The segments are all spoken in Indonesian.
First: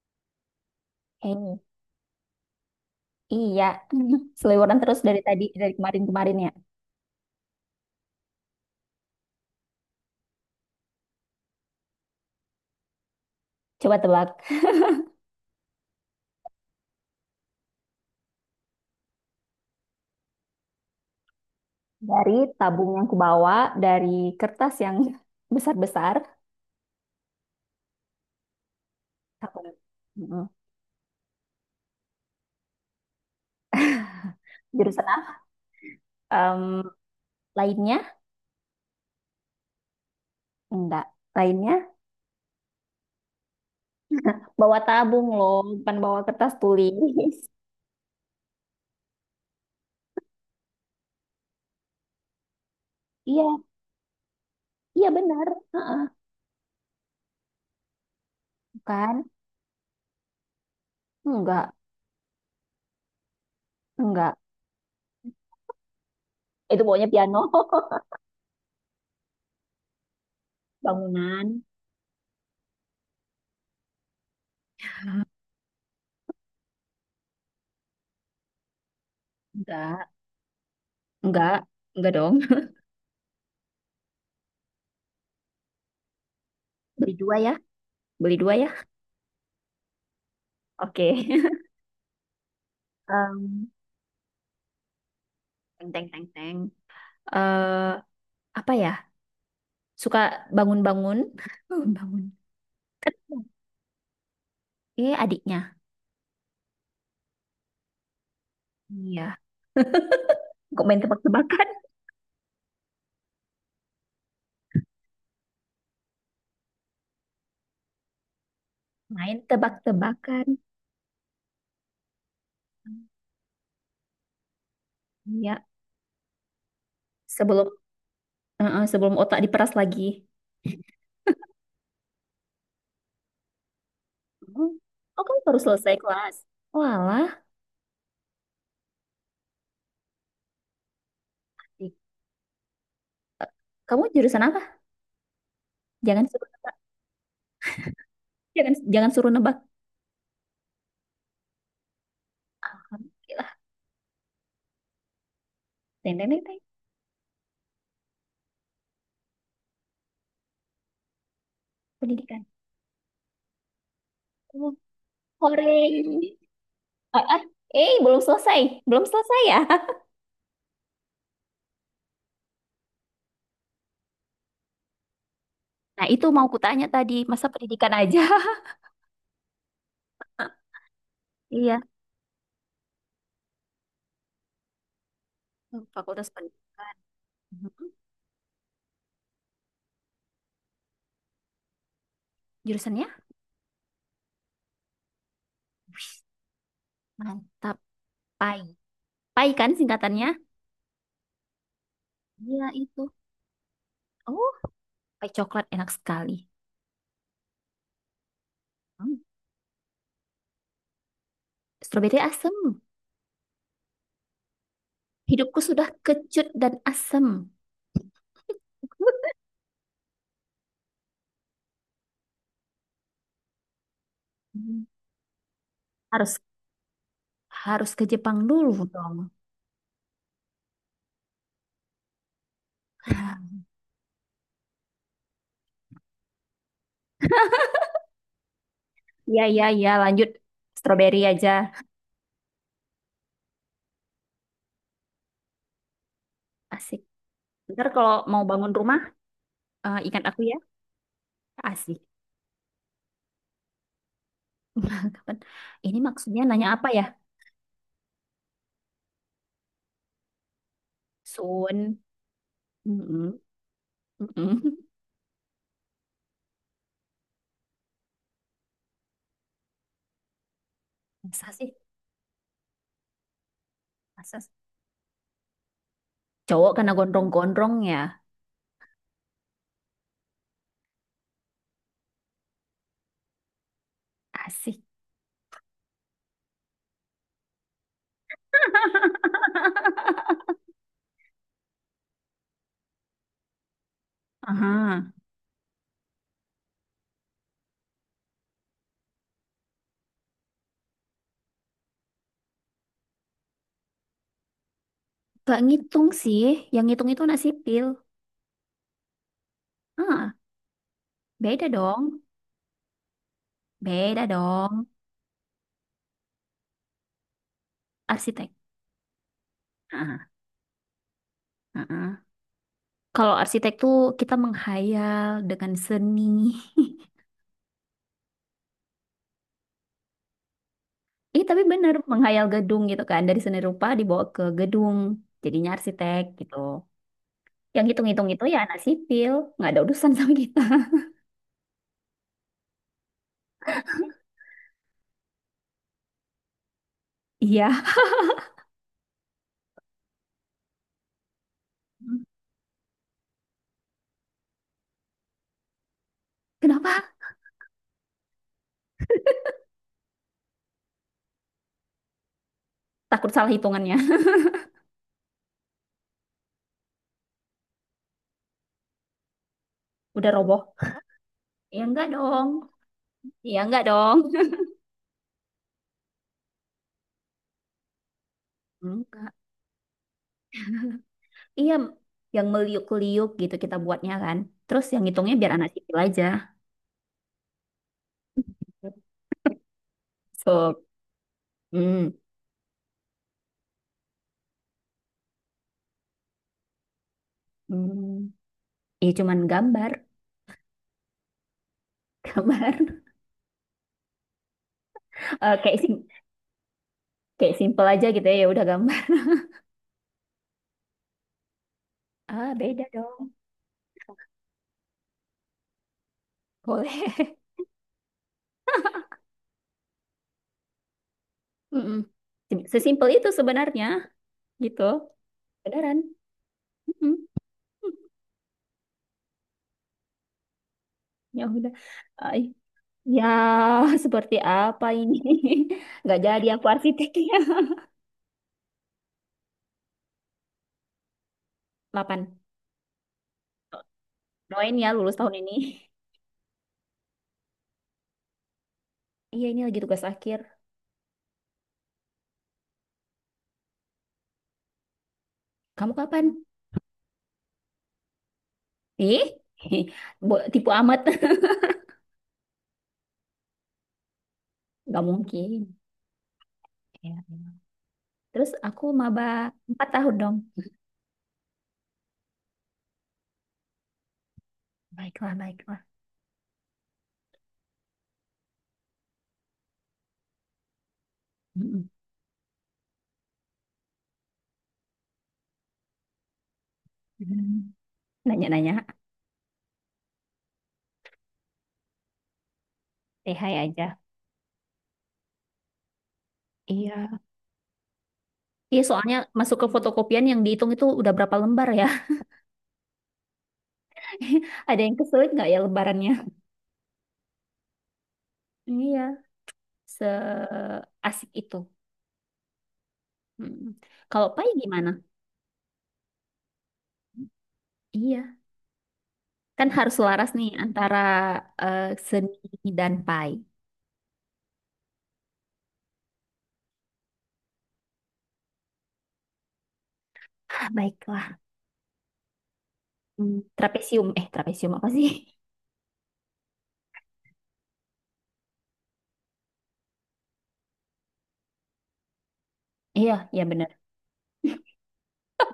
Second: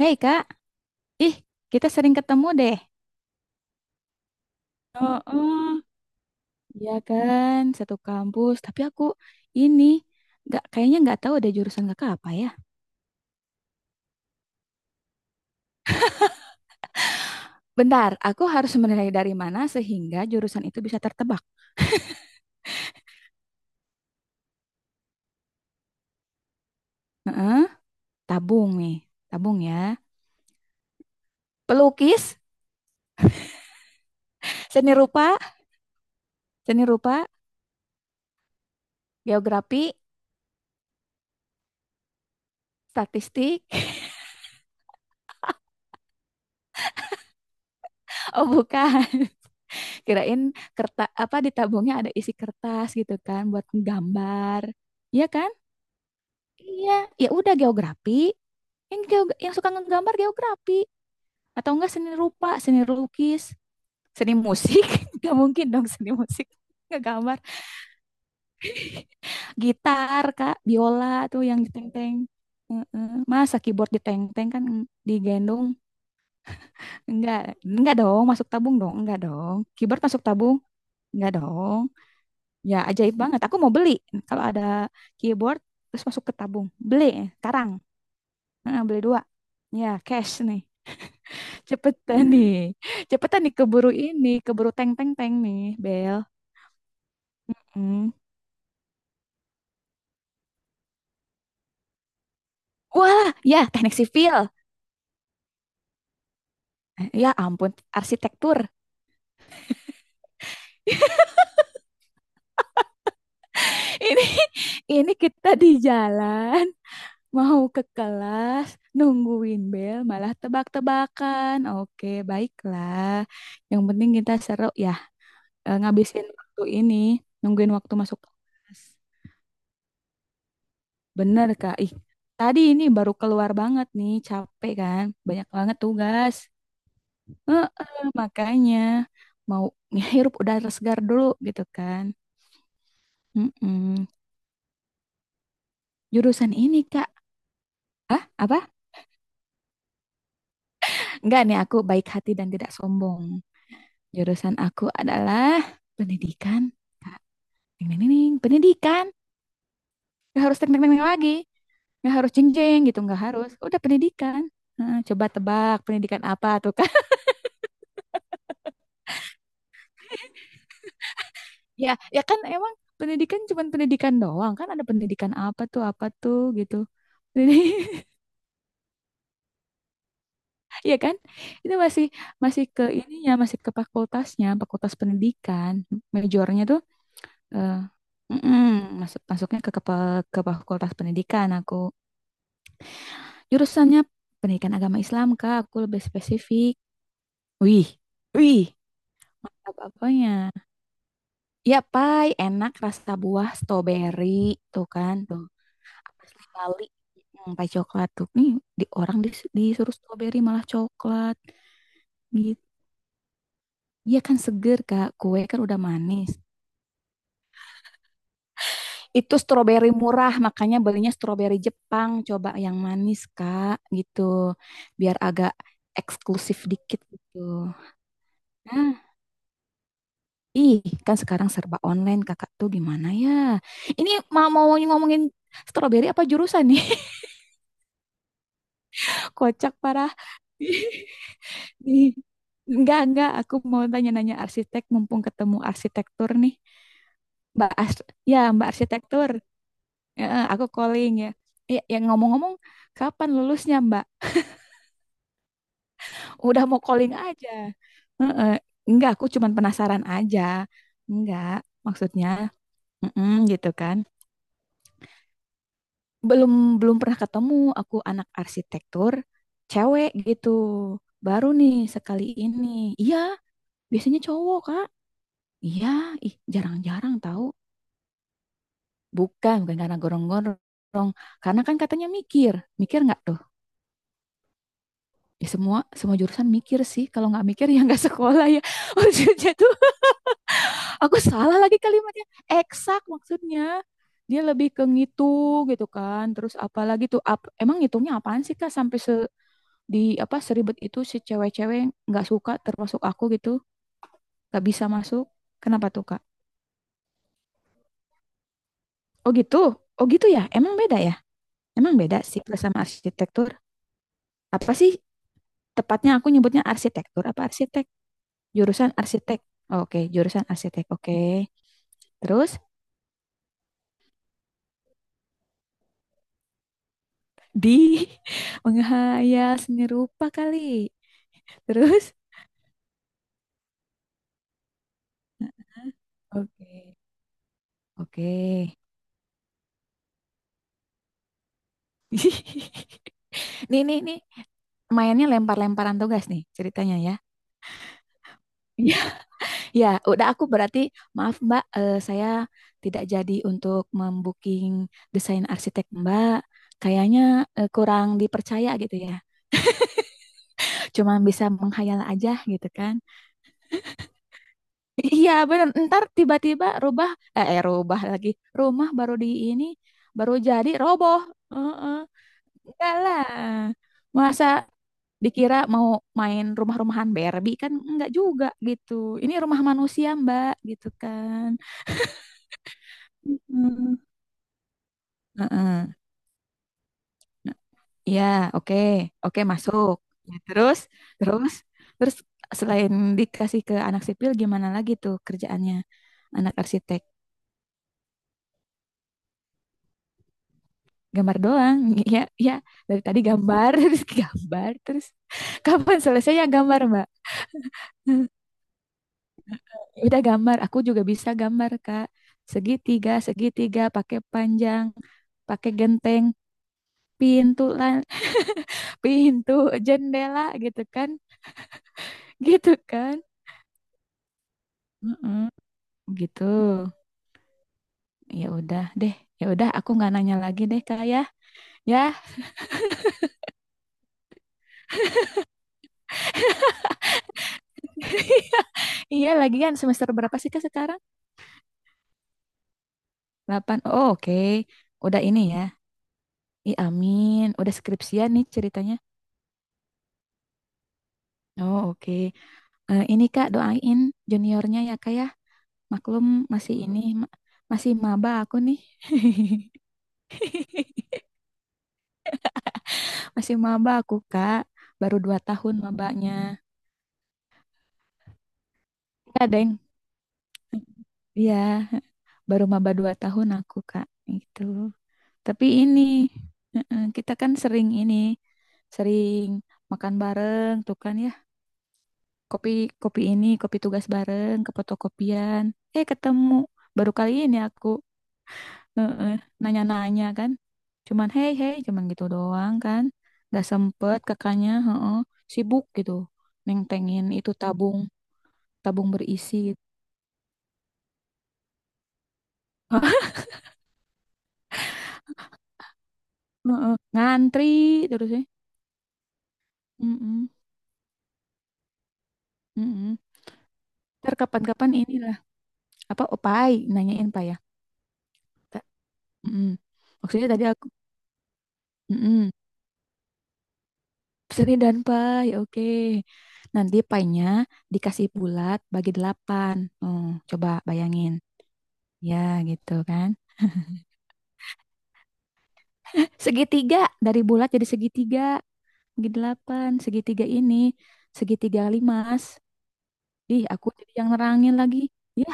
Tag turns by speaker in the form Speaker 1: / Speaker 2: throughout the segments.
Speaker 1: Hei Kak, ih
Speaker 2: Hei,
Speaker 1: kita sering ketemu deh.
Speaker 2: iya. Seliweran terus dari
Speaker 1: Oh,
Speaker 2: tadi, dari
Speaker 1: oh.
Speaker 2: kemarin-kemarin ya.
Speaker 1: Iya kan, satu kampus. Tapi aku ini nggak kayaknya nggak tahu deh jurusan kakak apa ya.
Speaker 2: Coba tebak.
Speaker 1: Bentar, aku harus menilai dari mana sehingga jurusan itu bisa tertebak.
Speaker 2: Dari tabung yang kubawa, dari kertas yang besar-besar.
Speaker 1: Heeh, tabung nih, tabung ya.
Speaker 2: Tabung. Mm-mm.
Speaker 1: Pelukis, seni
Speaker 2: Jurusan
Speaker 1: rupa,
Speaker 2: apa? Em,
Speaker 1: seni rupa,
Speaker 2: lainnya?
Speaker 1: geografi,
Speaker 2: Enggak. Lainnya?
Speaker 1: statistik.
Speaker 2: Bawa tabung loh, bukan bawa kertas tulis.
Speaker 1: Oh bukan, kirain kertas apa di tabungnya ada isi kertas gitu kan
Speaker 2: Iya,
Speaker 1: buat gambar.
Speaker 2: iya
Speaker 1: Iya
Speaker 2: benar.
Speaker 1: kan?
Speaker 2: Heeh.
Speaker 1: Iya, ya udah geografi. yang
Speaker 2: Bukan?
Speaker 1: geog- yang suka ngegambar geografi
Speaker 2: Enggak,
Speaker 1: atau enggak seni rupa seni lukis seni
Speaker 2: enggak.
Speaker 1: musik nggak mungkin dong seni musik
Speaker 2: Itu pokoknya
Speaker 1: ngegambar
Speaker 2: piano.
Speaker 1: gitar kak biola tuh
Speaker 2: Bangunan?
Speaker 1: yang ditenteng. Heeh. Masa keyboard diteng teng kan digendong enggak enggak dong masuk tabung dong enggak dong keyboard
Speaker 2: Enggak,
Speaker 1: masuk tabung enggak
Speaker 2: enggak.
Speaker 1: dong
Speaker 2: Enggak dong.
Speaker 1: ya ajaib banget aku mau beli kalau ada keyboard terus masuk ke tabung beli
Speaker 2: Beli dua ya.
Speaker 1: sekarang.
Speaker 2: Beli dua ya.
Speaker 1: Heeh, beli dua ya cash nih.
Speaker 2: Oke.
Speaker 1: Cepetan nih. Cepetan nih
Speaker 2: Em,
Speaker 1: keburu ini, keburu teng teng teng nih,
Speaker 2: teng teng
Speaker 1: Bel.
Speaker 2: teng teng. Eh,
Speaker 1: Hmm.
Speaker 2: apa ya? Suka bangun-bangun. Bangun-bangun.
Speaker 1: Wah, ya teknik sipil.
Speaker 2: Eh, adiknya.
Speaker 1: Eh, ya ampun, arsitektur.
Speaker 2: Iya. Kok main tebak-tebakan?
Speaker 1: Ini ini kita di jalan mau ke kelas
Speaker 2: Main
Speaker 1: nungguin Bel malah
Speaker 2: tebak-tebakan.
Speaker 1: tebak-tebakan. Oke, baiklah. Yang penting kita seru ya
Speaker 2: Iya.
Speaker 1: ngabisin waktu ini,
Speaker 2: Sebelum
Speaker 1: nungguin waktu masuk
Speaker 2: eh,
Speaker 1: kelas.
Speaker 2: eh, sebelum otak diperas lagi.
Speaker 1: Bener, Kak. Ih, tadi ini baru keluar banget nih,
Speaker 2: Hmm.
Speaker 1: capek kan?
Speaker 2: Oh, kamu
Speaker 1: Banyak
Speaker 2: baru
Speaker 1: banget
Speaker 2: selesai
Speaker 1: tugas.
Speaker 2: kelas. Walah.
Speaker 1: Heeh, makanya mau ngehirup udara segar dulu gitu
Speaker 2: Di-
Speaker 1: kan.
Speaker 2: eh, Kamu
Speaker 1: Mm-mm.
Speaker 2: jurusan apa? Jangan suruh
Speaker 1: Jurusan
Speaker 2: nebak.
Speaker 1: ini Kak, ah apa?
Speaker 2: Jangan jangan suruh nebak.
Speaker 1: Enggak nih aku baik hati dan tidak
Speaker 2: Oke
Speaker 1: sombong.
Speaker 2: lah,
Speaker 1: Jurusan aku adalah
Speaker 2: teng teng teng teng.
Speaker 1: pendidikan. Ding, ding, ding, ding. Pendidikan. Nggak harus teknik-teknik lagi. Nggak harus
Speaker 2: Pendidikan.
Speaker 1: jeng-jeng gitu, nggak harus. Udah pendidikan.
Speaker 2: Oh,
Speaker 1: Heeh, coba tebak pendidikan
Speaker 2: hore.
Speaker 1: apa tuh kan?
Speaker 2: Ah, ah. Eh, belum selesai. Belum selesai ya?
Speaker 1: Ya, ya kan emang pendidikan cuman pendidikan doang kan ada pendidikan apa
Speaker 2: Nah, itu
Speaker 1: tuh
Speaker 2: mau
Speaker 1: gitu.
Speaker 2: kutanya tadi. Masa
Speaker 1: Jadi
Speaker 2: pendidikan aja?
Speaker 1: Iya kan? Itu
Speaker 2: Iya.
Speaker 1: masih masih ke ininya, masih ke fakultasnya, fakultas pendidikan.
Speaker 2: Fakultas
Speaker 1: Majornya tuh
Speaker 2: Pendidikan.
Speaker 1: eh,
Speaker 2: Mhm.
Speaker 1: mm-mm, masuknya ke, ke fakultas pendidikan aku.
Speaker 2: Jurusannya?
Speaker 1: Jurusannya pendidikan agama Islam, Kak. Aku lebih
Speaker 2: Wih,
Speaker 1: spesifik.
Speaker 2: mantap.
Speaker 1: Wih.
Speaker 2: Pai.
Speaker 1: Wih.
Speaker 2: Pai kan
Speaker 1: Mantap
Speaker 2: singkatannya?
Speaker 1: apanya? Ya, pai,
Speaker 2: Iya,
Speaker 1: enak
Speaker 2: itu.
Speaker 1: rasa buah strawberry
Speaker 2: Oh,
Speaker 1: tuh kan,
Speaker 2: pai
Speaker 1: tuh.
Speaker 2: coklat enak sekali.
Speaker 1: Asli Bali. Hmm, pai coklat tuh. Nih, di
Speaker 2: Hmm.
Speaker 1: orang disuruh strawberry malah coklat
Speaker 2: Stroberi
Speaker 1: gitu.
Speaker 2: asem.
Speaker 1: Iya kan seger Kak, kue
Speaker 2: Hidupku
Speaker 1: kan udah
Speaker 2: sudah
Speaker 1: manis.
Speaker 2: kecut dan asem.
Speaker 1: Itu stroberi murah, makanya belinya stroberi Jepang. Coba yang manis, Kak, gitu.
Speaker 2: Hmm.
Speaker 1: Biar agak
Speaker 2: Harus
Speaker 1: eksklusif dikit gitu.
Speaker 2: harus ke Jepang dulu
Speaker 1: Nah,
Speaker 2: dong.
Speaker 1: ih, kan sekarang serba online, Kakak tuh gimana ya? Ini mau mau ngomongin stroberi apa jurusan nih?
Speaker 2: Iya, iya,
Speaker 1: Kocak
Speaker 2: iya.
Speaker 1: parah.
Speaker 2: Lanjut. Stroberi aja.
Speaker 1: Ih, enggak, aku mau tanya-nanya arsitek mumpung ketemu arsitektur nih.
Speaker 2: Asik.
Speaker 1: Mbak
Speaker 2: Ntar
Speaker 1: Ars-
Speaker 2: kalau
Speaker 1: ya,
Speaker 2: mau
Speaker 1: Mbak
Speaker 2: bangun rumah,
Speaker 1: arsitektur.
Speaker 2: eh, ingat
Speaker 1: Ya,
Speaker 2: aku ya.
Speaker 1: aku calling ya. Ya,
Speaker 2: Asik.
Speaker 1: yang ngomong-ngomong, kapan lulusnya, Mbak?
Speaker 2: Kapan? Ini maksudnya
Speaker 1: Udah
Speaker 2: nanya
Speaker 1: mau
Speaker 2: apa ya?
Speaker 1: calling aja. Heeh. Enggak, aku cuman penasaran aja. Enggak,
Speaker 2: Soon.
Speaker 1: maksudnya
Speaker 2: Mm-mm.
Speaker 1: mm-mm, gitu kan.
Speaker 2: Mm-mm.
Speaker 1: Belum belum pernah ketemu aku anak arsitektur cewek gitu.
Speaker 2: Masa
Speaker 1: Baru
Speaker 2: sih?
Speaker 1: nih sekali ini. Iya, biasanya
Speaker 2: Masa sih?
Speaker 1: cowok, Kak. Iya, ih
Speaker 2: Cowok kena
Speaker 1: jarang-jarang tahu.
Speaker 2: gondrong-gondrong ya?
Speaker 1: Bukan, bukan karena gorong-gorong. Karena kan katanya mikir. Mikir nggak tuh?
Speaker 2: Asik.
Speaker 1: Ya semua semua jurusan mikir sih. Kalau nggak mikir ya nggak sekolah ya. Maksudnya tuh aku salah lagi kalimatnya. Eksak maksudnya. Dia lebih ke
Speaker 2: Aha.
Speaker 1: ngitung gitu kan. Terus apalagi tuh emang ngitungnya apaan sih Kak sampai se di apa seribet itu si cewek-cewek nggak suka termasuk aku gitu, nggak bisa masuk.
Speaker 2: Gak
Speaker 1: Kenapa tuh
Speaker 2: ngitung
Speaker 1: Kak?
Speaker 2: sih. Yang ngitung itu anak sipil.
Speaker 1: Oh gitu. Oh gitu
Speaker 2: Ah,
Speaker 1: ya. Emang beda ya?
Speaker 2: beda
Speaker 1: Emang
Speaker 2: dong.
Speaker 1: beda sih sama arsitektur.
Speaker 2: Beda
Speaker 1: Apa
Speaker 2: dong.
Speaker 1: sih tepatnya aku nyebutnya arsitektur apa arsitek?
Speaker 2: Arsitek.
Speaker 1: Jurusan arsitek. Oke,
Speaker 2: Ah,
Speaker 1: jurusan arsitek. Oke.
Speaker 2: ah, ah.
Speaker 1: Terus
Speaker 2: Kalau arsitek tuh kita menghayal dengan seni.
Speaker 1: di menghayal seni rupa kali.
Speaker 2: Ih, tapi bener
Speaker 1: Terus,
Speaker 2: menghayal gedung gitu kan. Dari seni rupa dibawa ke gedung. Jadinya arsitek gitu.
Speaker 1: oke,
Speaker 2: Yang hitung-hitung
Speaker 1: oke.
Speaker 2: itu ya anak sipil. Nggak ada urusan sama kita.
Speaker 1: Nih, nih, nih, mainnya lempar-lemparan tugas nih ceritanya ya.
Speaker 2: Iya.
Speaker 1: Iya. Ya, udah aku berarti maaf Mbak, saya tidak jadi untuk membooking desain arsitek Mbak.
Speaker 2: Kenapa?
Speaker 1: Kayaknya kurang dipercaya gitu ya. Cuma bisa menghayal aja gitu kan.
Speaker 2: Takut salah hitungannya.
Speaker 1: Iya bener, ntar tiba-tiba rubah, rubah lagi. Rumah baru di ini,
Speaker 2: Udah
Speaker 1: baru
Speaker 2: roboh.
Speaker 1: jadi roboh.
Speaker 2: Ya
Speaker 1: Heeh.
Speaker 2: enggak dong.
Speaker 1: Enggak lah.
Speaker 2: Ya enggak dong.
Speaker 1: Masa dikira mau main rumah-rumahan Barbie kan enggak juga gitu. Ini
Speaker 2: Enggak.
Speaker 1: rumah manusia Mbak gitu kan.
Speaker 2: Iya, yang meliuk-liuk gitu kita
Speaker 1: Mm.
Speaker 2: buatnya kan. Terus yang hitungnya biar anak
Speaker 1: Heeh.
Speaker 2: sipil aja.
Speaker 1: Nah, iya, oke. Oke, masuk. Ya,
Speaker 2: So,
Speaker 1: terus,
Speaker 2: hmm,
Speaker 1: terus selain dikasih ke anak sipil gimana lagi tuh kerjaannya anak arsitek?
Speaker 2: hmm. ya cuman gambar,
Speaker 1: Gambar doang ya ya
Speaker 2: gambar.
Speaker 1: dari tadi gambar terus gambar terus
Speaker 2: Eh,
Speaker 1: kapan selesai ya gambar mbak.
Speaker 2: kayak simple aja gitu ya. Ya udah gambar.
Speaker 1: Udah gambar aku juga bisa gambar kak
Speaker 2: Ah, beda
Speaker 1: segitiga
Speaker 2: dong.
Speaker 1: segitiga pakai panjang pakai genteng
Speaker 2: Boleh.
Speaker 1: pintu lan pintu jendela gitu kan.
Speaker 2: Mm-mm. Sim-
Speaker 1: Gitu
Speaker 2: Sesimpel
Speaker 1: kan.
Speaker 2: itu sebenarnya gitu.
Speaker 1: Mm-mm.
Speaker 2: Beneran.
Speaker 1: Gitu
Speaker 2: Mm-mm.
Speaker 1: ya udah deh ya udah aku nggak nanya lagi deh kak ya
Speaker 2: Ya udah.
Speaker 1: ya.
Speaker 2: Ay, ya, seperti apa ini? Nggak jadi aku arsiteknya.
Speaker 1: Iya lagian semester berapa sih kak sekarang
Speaker 2: 8.
Speaker 1: 8 oh, oke
Speaker 2: Doain ya lulus
Speaker 1: udah
Speaker 2: tahun
Speaker 1: ini
Speaker 2: ini.
Speaker 1: ya. Ih, amin. Udah skripsian nih ceritanya.
Speaker 2: Iya ini lagi tugas akhir.
Speaker 1: Oh, oke. Eh, ini Kak, doain juniornya ya Kak ya.
Speaker 2: Kamu kapan?
Speaker 1: Maklum masih ini masih maba aku nih.
Speaker 2: Ih, tipu amat.
Speaker 1: Masih maba aku, Kak.
Speaker 2: Gak
Speaker 1: Baru dua
Speaker 2: mungkin.
Speaker 1: tahun mabanya.
Speaker 2: Ya. Terus aku maba
Speaker 1: Enggak, Deng.
Speaker 2: 4 tahun dong.
Speaker 1: Iya, baru maba 2 tahun aku, Kak. Itu.
Speaker 2: Baiklah,
Speaker 1: Tapi
Speaker 2: baiklah.
Speaker 1: ini kita kan sering ini, sering makan bareng tuh kan ya.
Speaker 2: Mm-mm.
Speaker 1: Kopi kopi ini kopi tugas bareng ke fotokopian ketemu baru kali ini
Speaker 2: Mm.
Speaker 1: aku
Speaker 2: Nanya-nanya,
Speaker 1: eh, eh, nanya-nanya kan cuman hey hey cuman gitu doang kan
Speaker 2: TH
Speaker 1: nggak
Speaker 2: aja.
Speaker 1: sempet kakaknya heeh, sibuk gitu
Speaker 2: Iya.
Speaker 1: nentengin itu tabung
Speaker 2: Iya
Speaker 1: tabung
Speaker 2: soalnya
Speaker 1: berisi
Speaker 2: masuk ke
Speaker 1: gitu.
Speaker 2: fotokopian yang dihitung itu udah berapa lembar ya. Ada yang kesulit nggak ya lembarannya?
Speaker 1: Heeh, ngantri terus ya.
Speaker 2: Iya,
Speaker 1: Mm-mm,
Speaker 2: seasik itu.
Speaker 1: mm-mm.
Speaker 2: Mm. Kalau
Speaker 1: Ntar
Speaker 2: Pai gimana?
Speaker 1: kapan-kapan inilah apa opai nanyain pak ya.
Speaker 2: Iya,
Speaker 1: Ta-
Speaker 2: kan
Speaker 1: mm-mm.
Speaker 2: harus selaras
Speaker 1: Maksudnya
Speaker 2: nih
Speaker 1: tadi aku
Speaker 2: antara eh,
Speaker 1: mm-mm.
Speaker 2: seni dan Pai.
Speaker 1: Seri dan pie, oke. Nanti pie-nya dikasih bulat bagi delapan. Hmm, coba bayangin.
Speaker 2: Baiklah.
Speaker 1: Ya, gitu kan.
Speaker 2: Hmm, trapesium. Eh, trapesium apa sih?
Speaker 1: Segitiga, dari bulat jadi segitiga. Bagi delapan, segitiga ini. Segitiga limas.
Speaker 2: Iya, iya
Speaker 1: Ih,
Speaker 2: benar.
Speaker 1: aku jadi yang nerangin lagi. Ya,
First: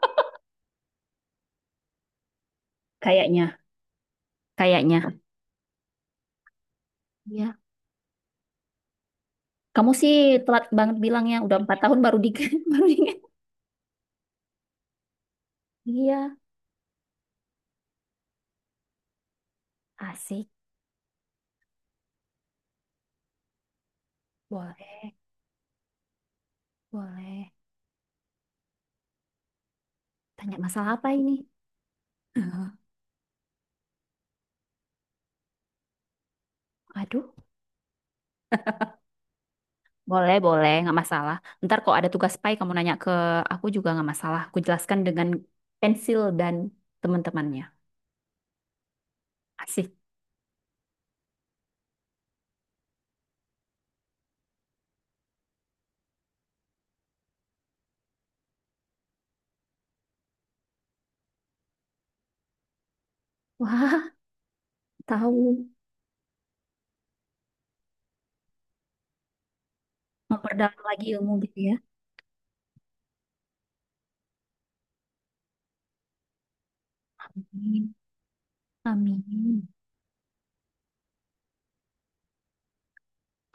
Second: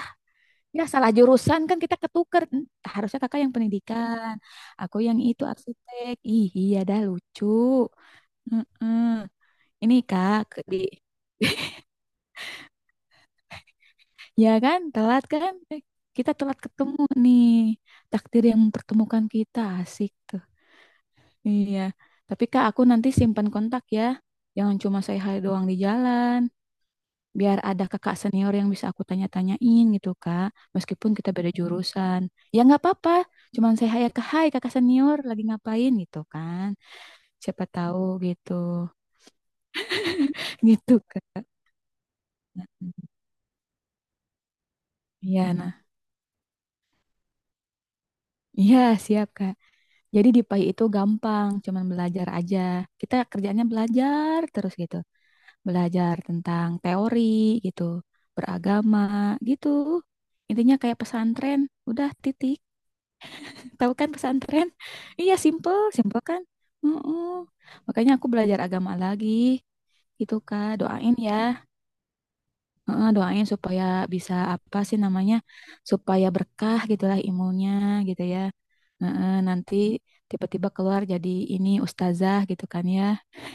Speaker 1: ya salah jurusan kan kita ketuker. Hmm, harusnya kakak yang
Speaker 2: Kayaknya.
Speaker 1: pendidikan. Aku
Speaker 2: Kayaknya.
Speaker 1: yang itu arsitek. Ih, iya dah lucu.
Speaker 2: Iya.
Speaker 1: Heeh.
Speaker 2: Kamu
Speaker 1: Ini
Speaker 2: sih
Speaker 1: kak,
Speaker 2: telat
Speaker 1: di
Speaker 2: banget bilangnya. Udah 4 tahun baru di baru diingat.
Speaker 1: ya kan, telat kan? Eh, kita
Speaker 2: Iya.
Speaker 1: telat ketemu nih. Takdir yang mempertemukan kita, asik tuh.
Speaker 2: Asik.
Speaker 1: Iya. Tapi Kak, aku nanti simpan kontak ya. Jangan cuma
Speaker 2: Boleh.
Speaker 1: saya hai doang di jalan.
Speaker 2: Boleh.
Speaker 1: Biar ada kakak senior yang bisa aku tanya-tanyain gitu, Kak.
Speaker 2: Tanya masalah apa
Speaker 1: Meskipun
Speaker 2: ini?
Speaker 1: kita beda jurusan. Ya nggak apa-apa. Cuman saya hai ke hai kakak senior lagi ngapain gitu kan.
Speaker 2: Aduh.
Speaker 1: Siapa tahu gitu.
Speaker 2: Boleh, boleh. Nggak
Speaker 1: Gitu,
Speaker 2: masalah.
Speaker 1: Kak.
Speaker 2: Ntar kalau ada tugas pai kamu nanya ke aku juga nggak masalah. Aku jelaskan dengan
Speaker 1: Iya, nah.
Speaker 2: pensil dan teman-temannya.
Speaker 1: Iya, siap, Kak.
Speaker 2: Asik.
Speaker 1: Jadi di PAI itu gampang, cuman belajar aja. Kita kerjanya belajar terus gitu. Belajar tentang teori gitu, beragama gitu. Intinya kayak pesantren, udah titik. Tahu
Speaker 2: Wah,
Speaker 1: kan pesantren? Iya,
Speaker 2: tahu.
Speaker 1: simple, simple kan? Mm-mm. Makanya aku belajar agama lagi gitu, Kak.
Speaker 2: Memperdalam lagi
Speaker 1: Doain
Speaker 2: ilmu gitu
Speaker 1: ya.
Speaker 2: ya.
Speaker 1: Heeh, doain supaya bisa apa sih namanya supaya berkah gitulah ilmunya
Speaker 2: Amin.
Speaker 1: gitu ya. Heeh,
Speaker 2: Amin.
Speaker 1: nanti tiba-tiba keluar jadi ini ustazah gitu kan ya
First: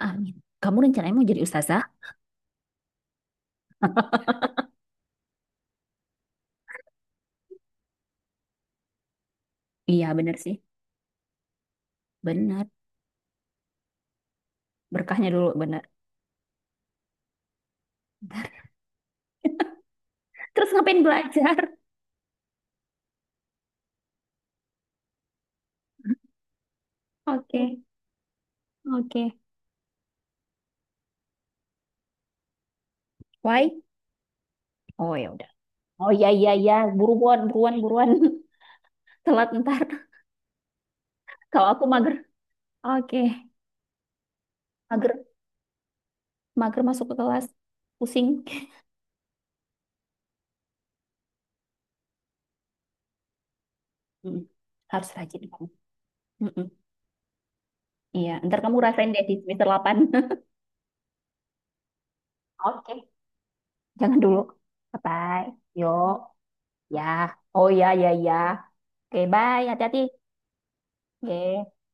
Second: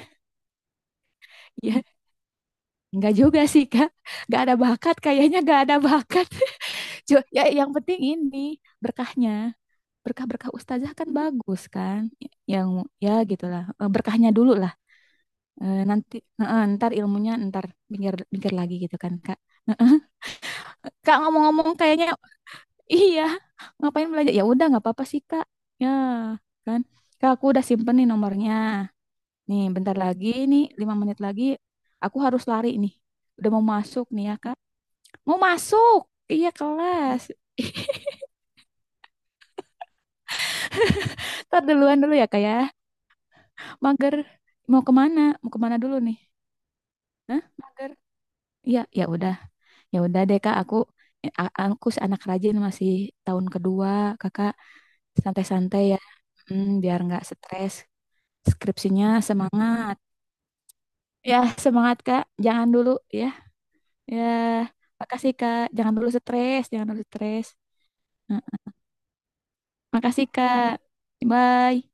Speaker 2: Amin. Kamu rencananya mau jadi ustazah?
Speaker 1: ya nggak juga sih kak nggak ada bakat kayaknya nggak ada bakat. Ya yang penting ini berkahnya
Speaker 2: Iya, bener
Speaker 1: berkah-berkah
Speaker 2: sih.
Speaker 1: ustazah kan bagus kan
Speaker 2: Bener.
Speaker 1: yang ya gitulah. Eh, berkahnya dulu lah.
Speaker 2: Berkahnya dulu,
Speaker 1: Eh,
Speaker 2: bener.
Speaker 1: nanti heeh, ntar ilmunya ntar pinggir pinggir
Speaker 2: Bentar.
Speaker 1: lagi gitu kan kak.
Speaker 2: Terus ngapain
Speaker 1: Kak
Speaker 2: belajar?
Speaker 1: ngomong-ngomong kayaknya iya, ngapain belanja? Ya udah nggak apa-apa sih Kak. Ya kan, Kak aku
Speaker 2: Oke,
Speaker 1: udah simpen nih nomornya.
Speaker 2: oke.
Speaker 1: Nih bentar lagi nih 5 menit lagi aku harus lari nih. Udah mau
Speaker 2: Why?
Speaker 1: masuk nih ya Kak.
Speaker 2: Oh ya
Speaker 1: Mau
Speaker 2: udah.
Speaker 1: masuk?
Speaker 2: Oh iya
Speaker 1: Iya
Speaker 2: iya iya,
Speaker 1: kelas.
Speaker 2: buruan buruan buruan. Telat ntar.
Speaker 1: Ntar
Speaker 2: Kalau aku
Speaker 1: duluan
Speaker 2: mager.
Speaker 1: dulu ya Kak ya.
Speaker 2: Oke,
Speaker 1: Mager mau kemana?
Speaker 2: mager,
Speaker 1: Mau kemana dulu nih?
Speaker 2: mager masuk ke
Speaker 1: Hah?
Speaker 2: kelas.
Speaker 1: Mager?
Speaker 2: Pusing.
Speaker 1: Iya, ya udah deh Kak. Aku si anak rajin masih tahun kedua
Speaker 2: Mm.
Speaker 1: Kakak
Speaker 2: Harus rajin kamu.
Speaker 1: santai-santai ya. Hmm,
Speaker 2: Mm-mm.
Speaker 1: biar nggak stres.
Speaker 2: Iya, ntar kamu
Speaker 1: Skripsinya
Speaker 2: rasain deh di semester
Speaker 1: semangat.
Speaker 2: 8.
Speaker 1: Ya, semangat Kak. Jangan dulu
Speaker 2: Oke,
Speaker 1: ya.
Speaker 2: jangan
Speaker 1: Ya,
Speaker 2: dulu.
Speaker 1: makasih
Speaker 2: Bye.
Speaker 1: Kak.
Speaker 2: Yo,
Speaker 1: Jangan dulu stres, jangan
Speaker 2: ya.
Speaker 1: dulu stres.
Speaker 2: Oh ya ya ya.
Speaker 1: Nah,
Speaker 2: Oke, bye. Hati-hati.
Speaker 1: makasih Kak.
Speaker 2: Oke.
Speaker 1: Bye.